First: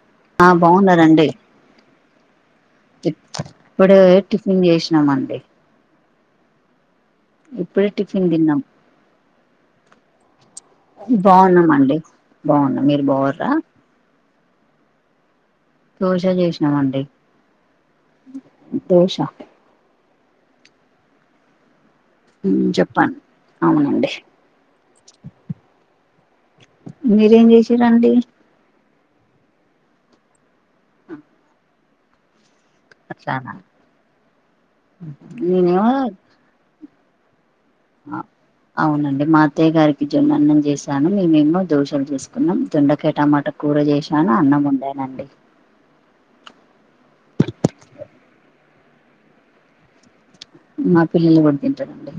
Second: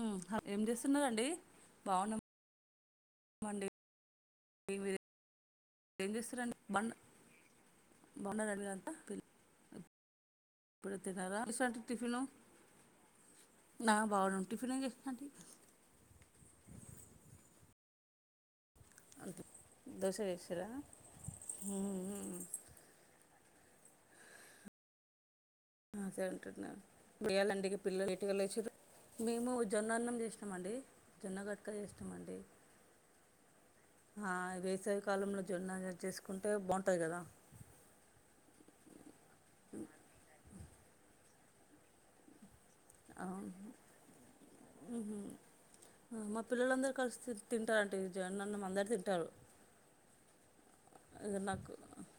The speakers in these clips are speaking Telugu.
ఉమ్ ఆ ఏం చేస్తున్న రండి బాగున్నారండి బాగున్నాం ఇప్పుడే టిఫిన్ చేసినాం అండి ఎం చేసున్నారండి బన్ ఇప్పుడే టిఫిన్ తిన్నాం పిల్ ఇప్పుడు తిన్నారా బాగున్నాం చేసారండి అండి టిఫిను బాగున్నాం మీరు బాగురా నా బాగున్నాం టిఫిన్ ఎం చేసిరు అంటి దోశ చూసిన్నాం అండి దోశ అంతే దోశ వేసిరా ఉమ్ ఉమ్ ఉమ్ చెప్పాను అవునండి ఆ సేయలి అంటున్నారు మీరేం వేయ్యాలండి పిల్లలు చేసిరండి ఇంటి కల్ల వచ్చిరు మేము జొన్న అన్నం చేసినామ అండి జొన్నగట్టక చేస్తామ అండి అట్లానా ఆ వేసవి కాలంలో నేనేమో జొన్నలు చేసుకుంటే బావుంట టాయి కదా అవునండి మా అత్తయ్య గారికి జొన్న అన్నం చేశాను మేమేమో దోశలు చేసుకున్నాం దొండకాయ ఆ టమాట కూర చేసాను అన్నం వండాను ఉహు అండి మా పిల్లలందరూ కలిసి తింటారుంటే జొన్న అన్నం అందరూ తింటారు మా పిల్లలు కూడా తింటారండి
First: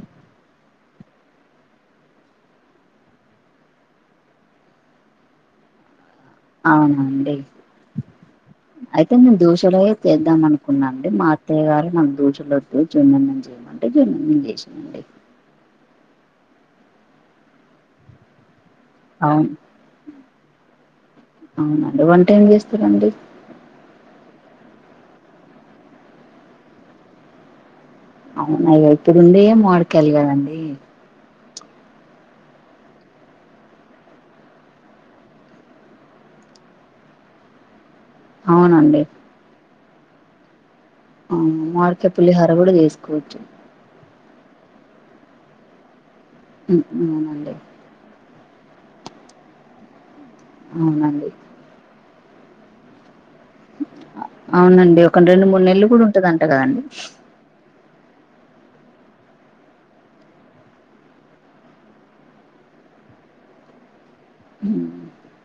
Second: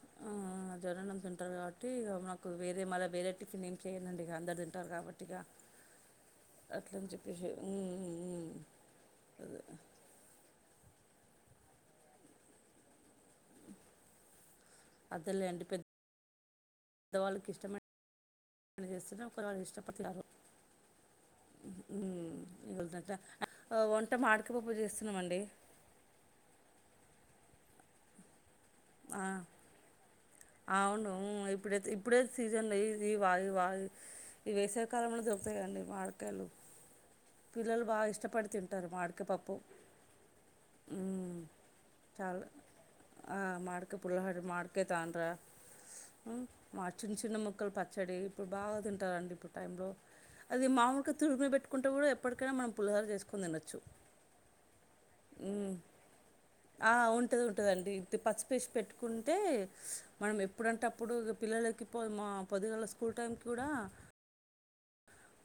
జొన్న అన్నం తింటారు కాబట్టి నాకు వేరే మళ్ళీ వేరే టిఫిన్ ఏం చేయనండి ఇక అందరు తింటారు కాబట్టి ఇక అట్లని అవునండి చెప్పేసి అయితే మేము అదే దోశలే చేద్దాం అనుకు న్నాను అండి మా అత్తయ్య గారు నాక దోశలు వద్దు జొన్న అన్నం చేయమంటే జొన్న అన్నం చేసా అదెలేండి పెద్ద పెద్దవాళ్ళకి ఇష్టమ ఒకళ్ళు చేస్తున్న ఒకరు అవును వళ్ళు ఇష్టపడతారు అవునండి వంట ఎం చేస్తారండి టమాటకాయ పప్పు చేస్తున్నాం అండి అవునా ఇప్పుడు ఉండేయే మామిడికాయలు గదండి అవును ఉమ్ ఇప్పుడే ఇప్పుడే సీజన్ ఈ వాయి వాయి ఈ వేసవి కాలంలోనే దొరుకుతాయి కదండి మా కాయలు పిల్లలు బాగా ఇష్టపడి తింటారు అవునండి మామిడికాయ పప్పు ఆవును మామిడికాయ చాలా పులిహర కూడా చేసుకోవచ్చు మామిడి కాయ తాండ్రా ఉమ్ మా చిన్న చిన్న ముక్కలు పచ్చడి ఇప్పుడు బాగా తింటారండి ఇప్పుడు టైంలో అది మామిడికాయ అవునండి తిరుపిన పెట్టుకుంటే కూడా ఎప్పటికైనా మనం పులిహార చేసుకని తినొచ్చు అవునండి ఒక రెండు మూడు నెలలు కూడ ఉంటదంట కదండి కుంటే మనం ఎప్పుడంటే అప్పుడు పిల్లలకి పో మా పొదిగాల స్కూల్ టైంకి కూడ హు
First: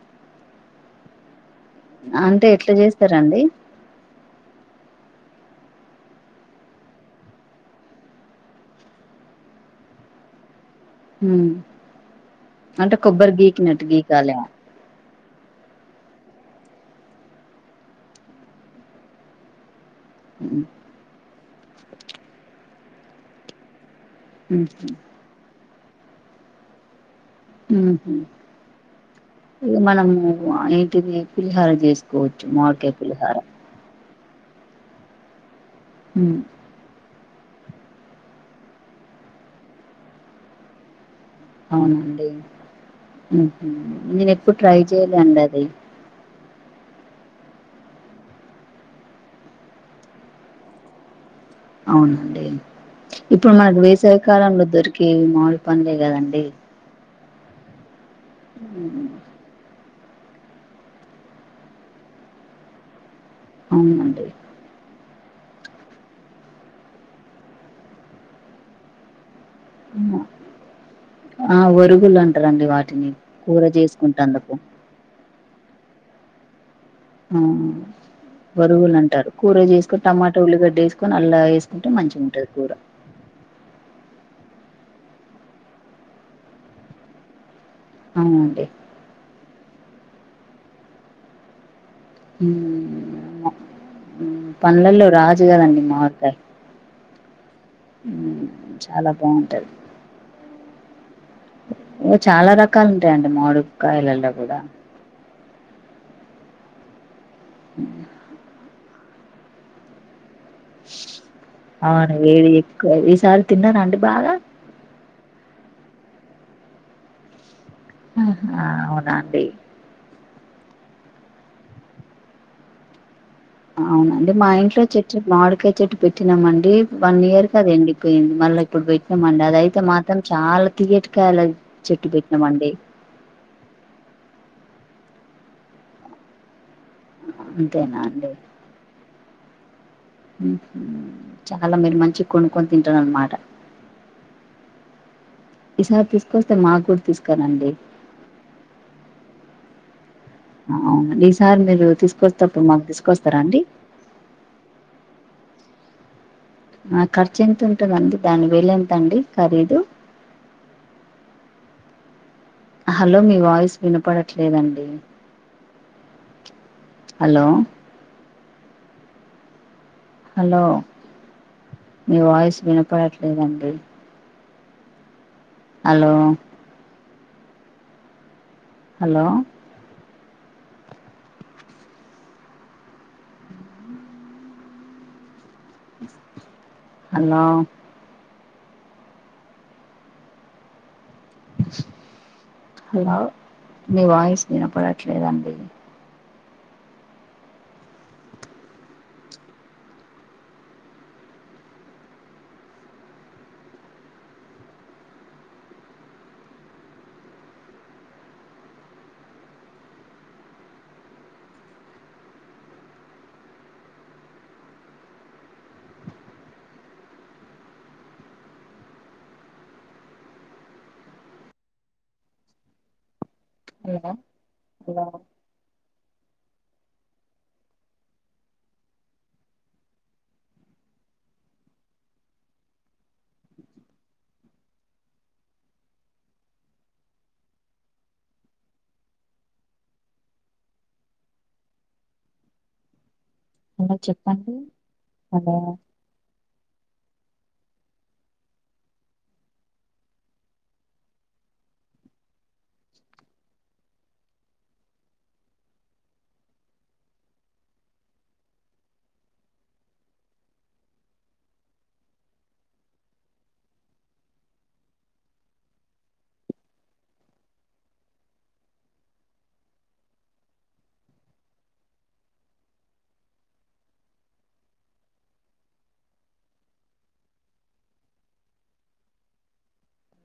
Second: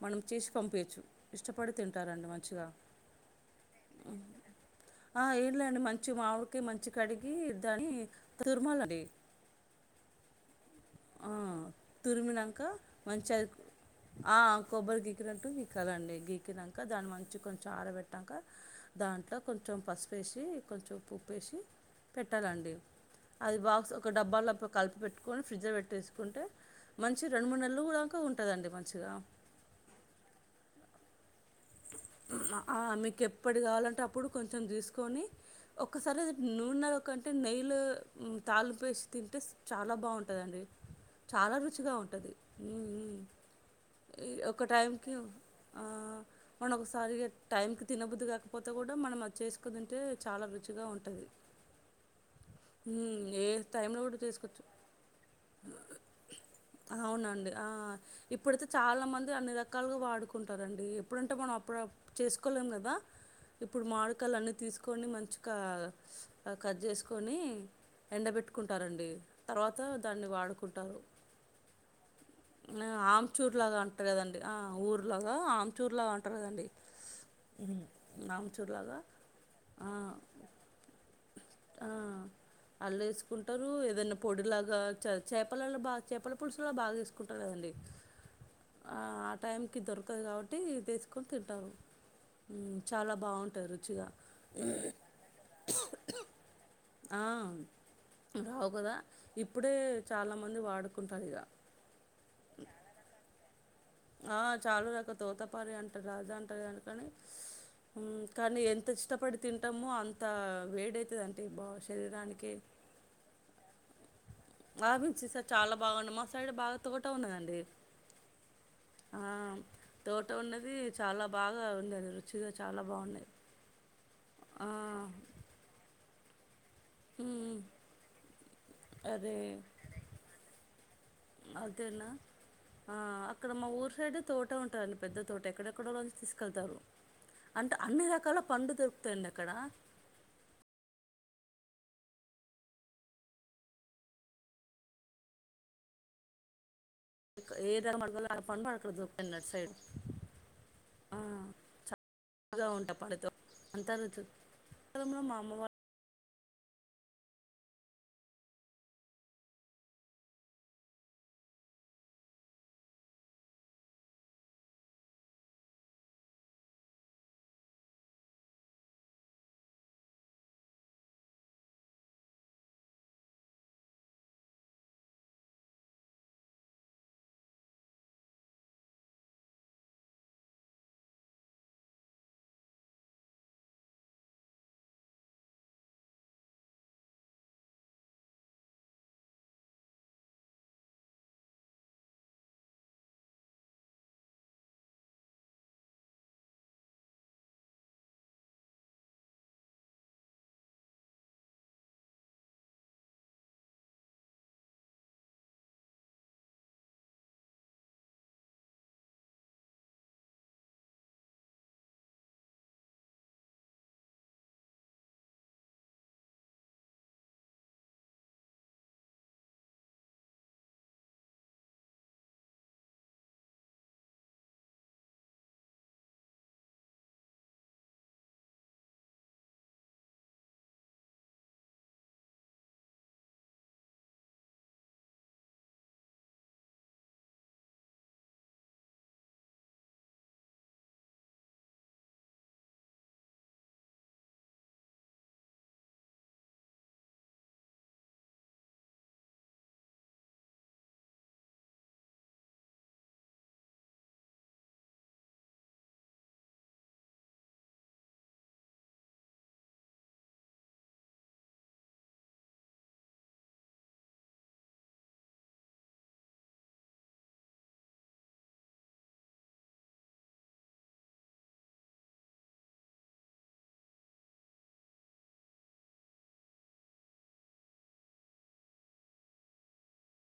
మనం చేసి పంపిచ్చు ఇష్టపడి తింటారండి అంటే మంచిగ ఎట్లా చేస్తారండి ఆ [unintelligible] అండి మంచి మామిడికి మంచి కడిగి దాని తుర్మలండి ఉమ్, తురిమినాక అంటే మంచి కొబ్బరి అది గీకినట్టు గీకాల ఆ కొబ్బరి గికినట్టు గీక్కాలండి గీకినాక దాన్ని మంచి కొంచెం ఆరబెట్టాక దాంట్లో కొంచెం పసు పసుపు వేసి కొంచం ఉప్పు వేసి పెట్టాలండి ఒక డబ్బాలో కలిపి పెట్టుకొని ఫ్రిడ్జ్లో పెట్టేసుకుంటే మంచి రెండు మూడు నెలలు మ్మ్ దాక హ్మ్ ఉంటదండి మంచిగా పూలిహోర చేసుకోచ్చు ఆ మామిడికాయ్ మీకు పూలిహోర ఎప్పుడు కావాలంటే అప్పుడు కొంచెం చూసుకొని ఒకసారి ఉమ్ నూనె [unintelligible] [unintelligible] అంటే నెయ్యి లో తాళుంపేసి తింటే చాల బాగుంటదండి చాల రుచిగ ఉంటది నేనెప్పుడూ ట్రై చేయలేదండి అది మల్ల ఒకసారిగా టైంకి తినబుద్ది కాకపోతే కూడా మనం అది చేసుకు తింటే చాల రుచిగా ఉంటుంది అవునండి ఏ ఇప్పుడు మనకు టైంలో కూడా చేసుకోవచ్చు వేసావికాలంలో దొరికేవి మామిడి పండ్లే కదండి అవునండి ఇప్పుడైతే చాలా ఉమ్ మంది అన్ని రకాలుగా వాడుకుంటారండి [unintelligible] అప్పుడు చేసుకోలేం కదా ఇప్పుడు మామిడి అవునండి కాయలు అన్ని తీసుకొని మ మంచిగా కట్ చేసుకొని ఎండబెట్టుకుంటారండి తర్వాత దాన్ని వాడుకుంటారు ఆ ఒరుగులు అంటారండి ఆ, వాటిని కూర చేసుకుంటే అందుకు ఆమ్చూర్ల అంటారుకదండీ ఆ ఒరువులు అంటారు కూర ఆ చేసుకొని టమాటా ఉల్లిగడ్డ వేసుకొని అల్లా వేసుకుంటే మంచి అళ్లు వేసుకుంటారు ఏదైనా పొడి లా చేపలలో బా చేపల పులుసుల బాగ వేసుకుంటారు కదండి అవునండి ఆ టైంకి దొరకదు కాబట్టి చేసుకొని తింటారు చాలా బాగుంటుంది రుచిగా పండ్లలో రాజు గాదండి మామిడికాయ్ రావు కదా చాలా బావుంటది. ఇప్పుడే చాల మంది వాడుకుంటారు ఇగ చాల రకాలు ఉంటాయండి మాడు ఆ చాలు రక తోతపరి అంటారు రాజా అంటారు అ కానీ ఎ ఇష్టపడి తింటామో అం అవును వేడి శరీరానికి ఎక్కువ ఈ సారి తిన్నారాండి బాగ ఆ మించి [unintelligible] చాలా బాగుండంది మా సైడ్ బాగా తోట ఉన్నాదండి ఆహ అవునా అండి [unintelligible] ఉన్నది చాలా బాగా ఉంది ఆండీ రుచిగా చాల బాగున్నాయ్ అవునండి మా ఇంట్లో చెట్టు మాడికాయ్ చెట్టు పెట్టినామండి వన్ ఇయర్ ఉమ్, కది ఎండిపోయింది మళ్ళీ ఇప్పుడు అదే పెట్టినామండి అది అయితే మాత్రం చాలా తియ్యాటి కాయా [unintelligible] అదేనా ఆ అక్కడ మా ఊరు సైడ్ తోట ఉంట పెద్ద తోట ఎక్కడెక్కడోలోంచి తీసుకెళ్తారు అంటే అంతేనా అన్ని అండి? రకాల పండు దొ దొరుకుతాయ్ అండి అక్కడ చాలా మీరు మంచిగా కొనుక్కొని తింటారు అన్నమాట ఈసారి తీసుకొస్తే మాకు తీసుకురండి. ఏదైన పండు అక్కడ దొరుకుతాయి అటు సైడ్ అవును ఆ ఈ సారి మీరు తీసుకొస్తేప్పుడు చక్కగా మాకు ఉంటా పండుతో తీసుకొస్తారా అండి ము నా ఖర్చు ఎంత ఉంటుందండి దాని వేల ఎంతండి ఖరీదు అ హలో మీ వాయిస్ వినపడట్లేదండి హలో హలో మీ వాయిస్ వినపడట్లేదండి హలో హలో హలో హలో మీ వాయిస్ వినపడట్లేదండి హలో హలో అ చెప్పండి హలో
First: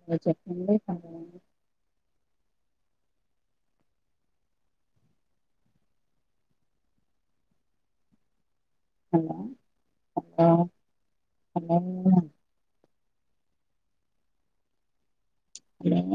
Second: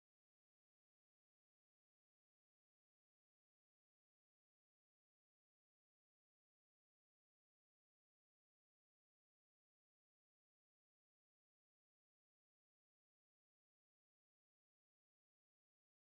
హలో చెప్పండి హలో హాలో హలో హలో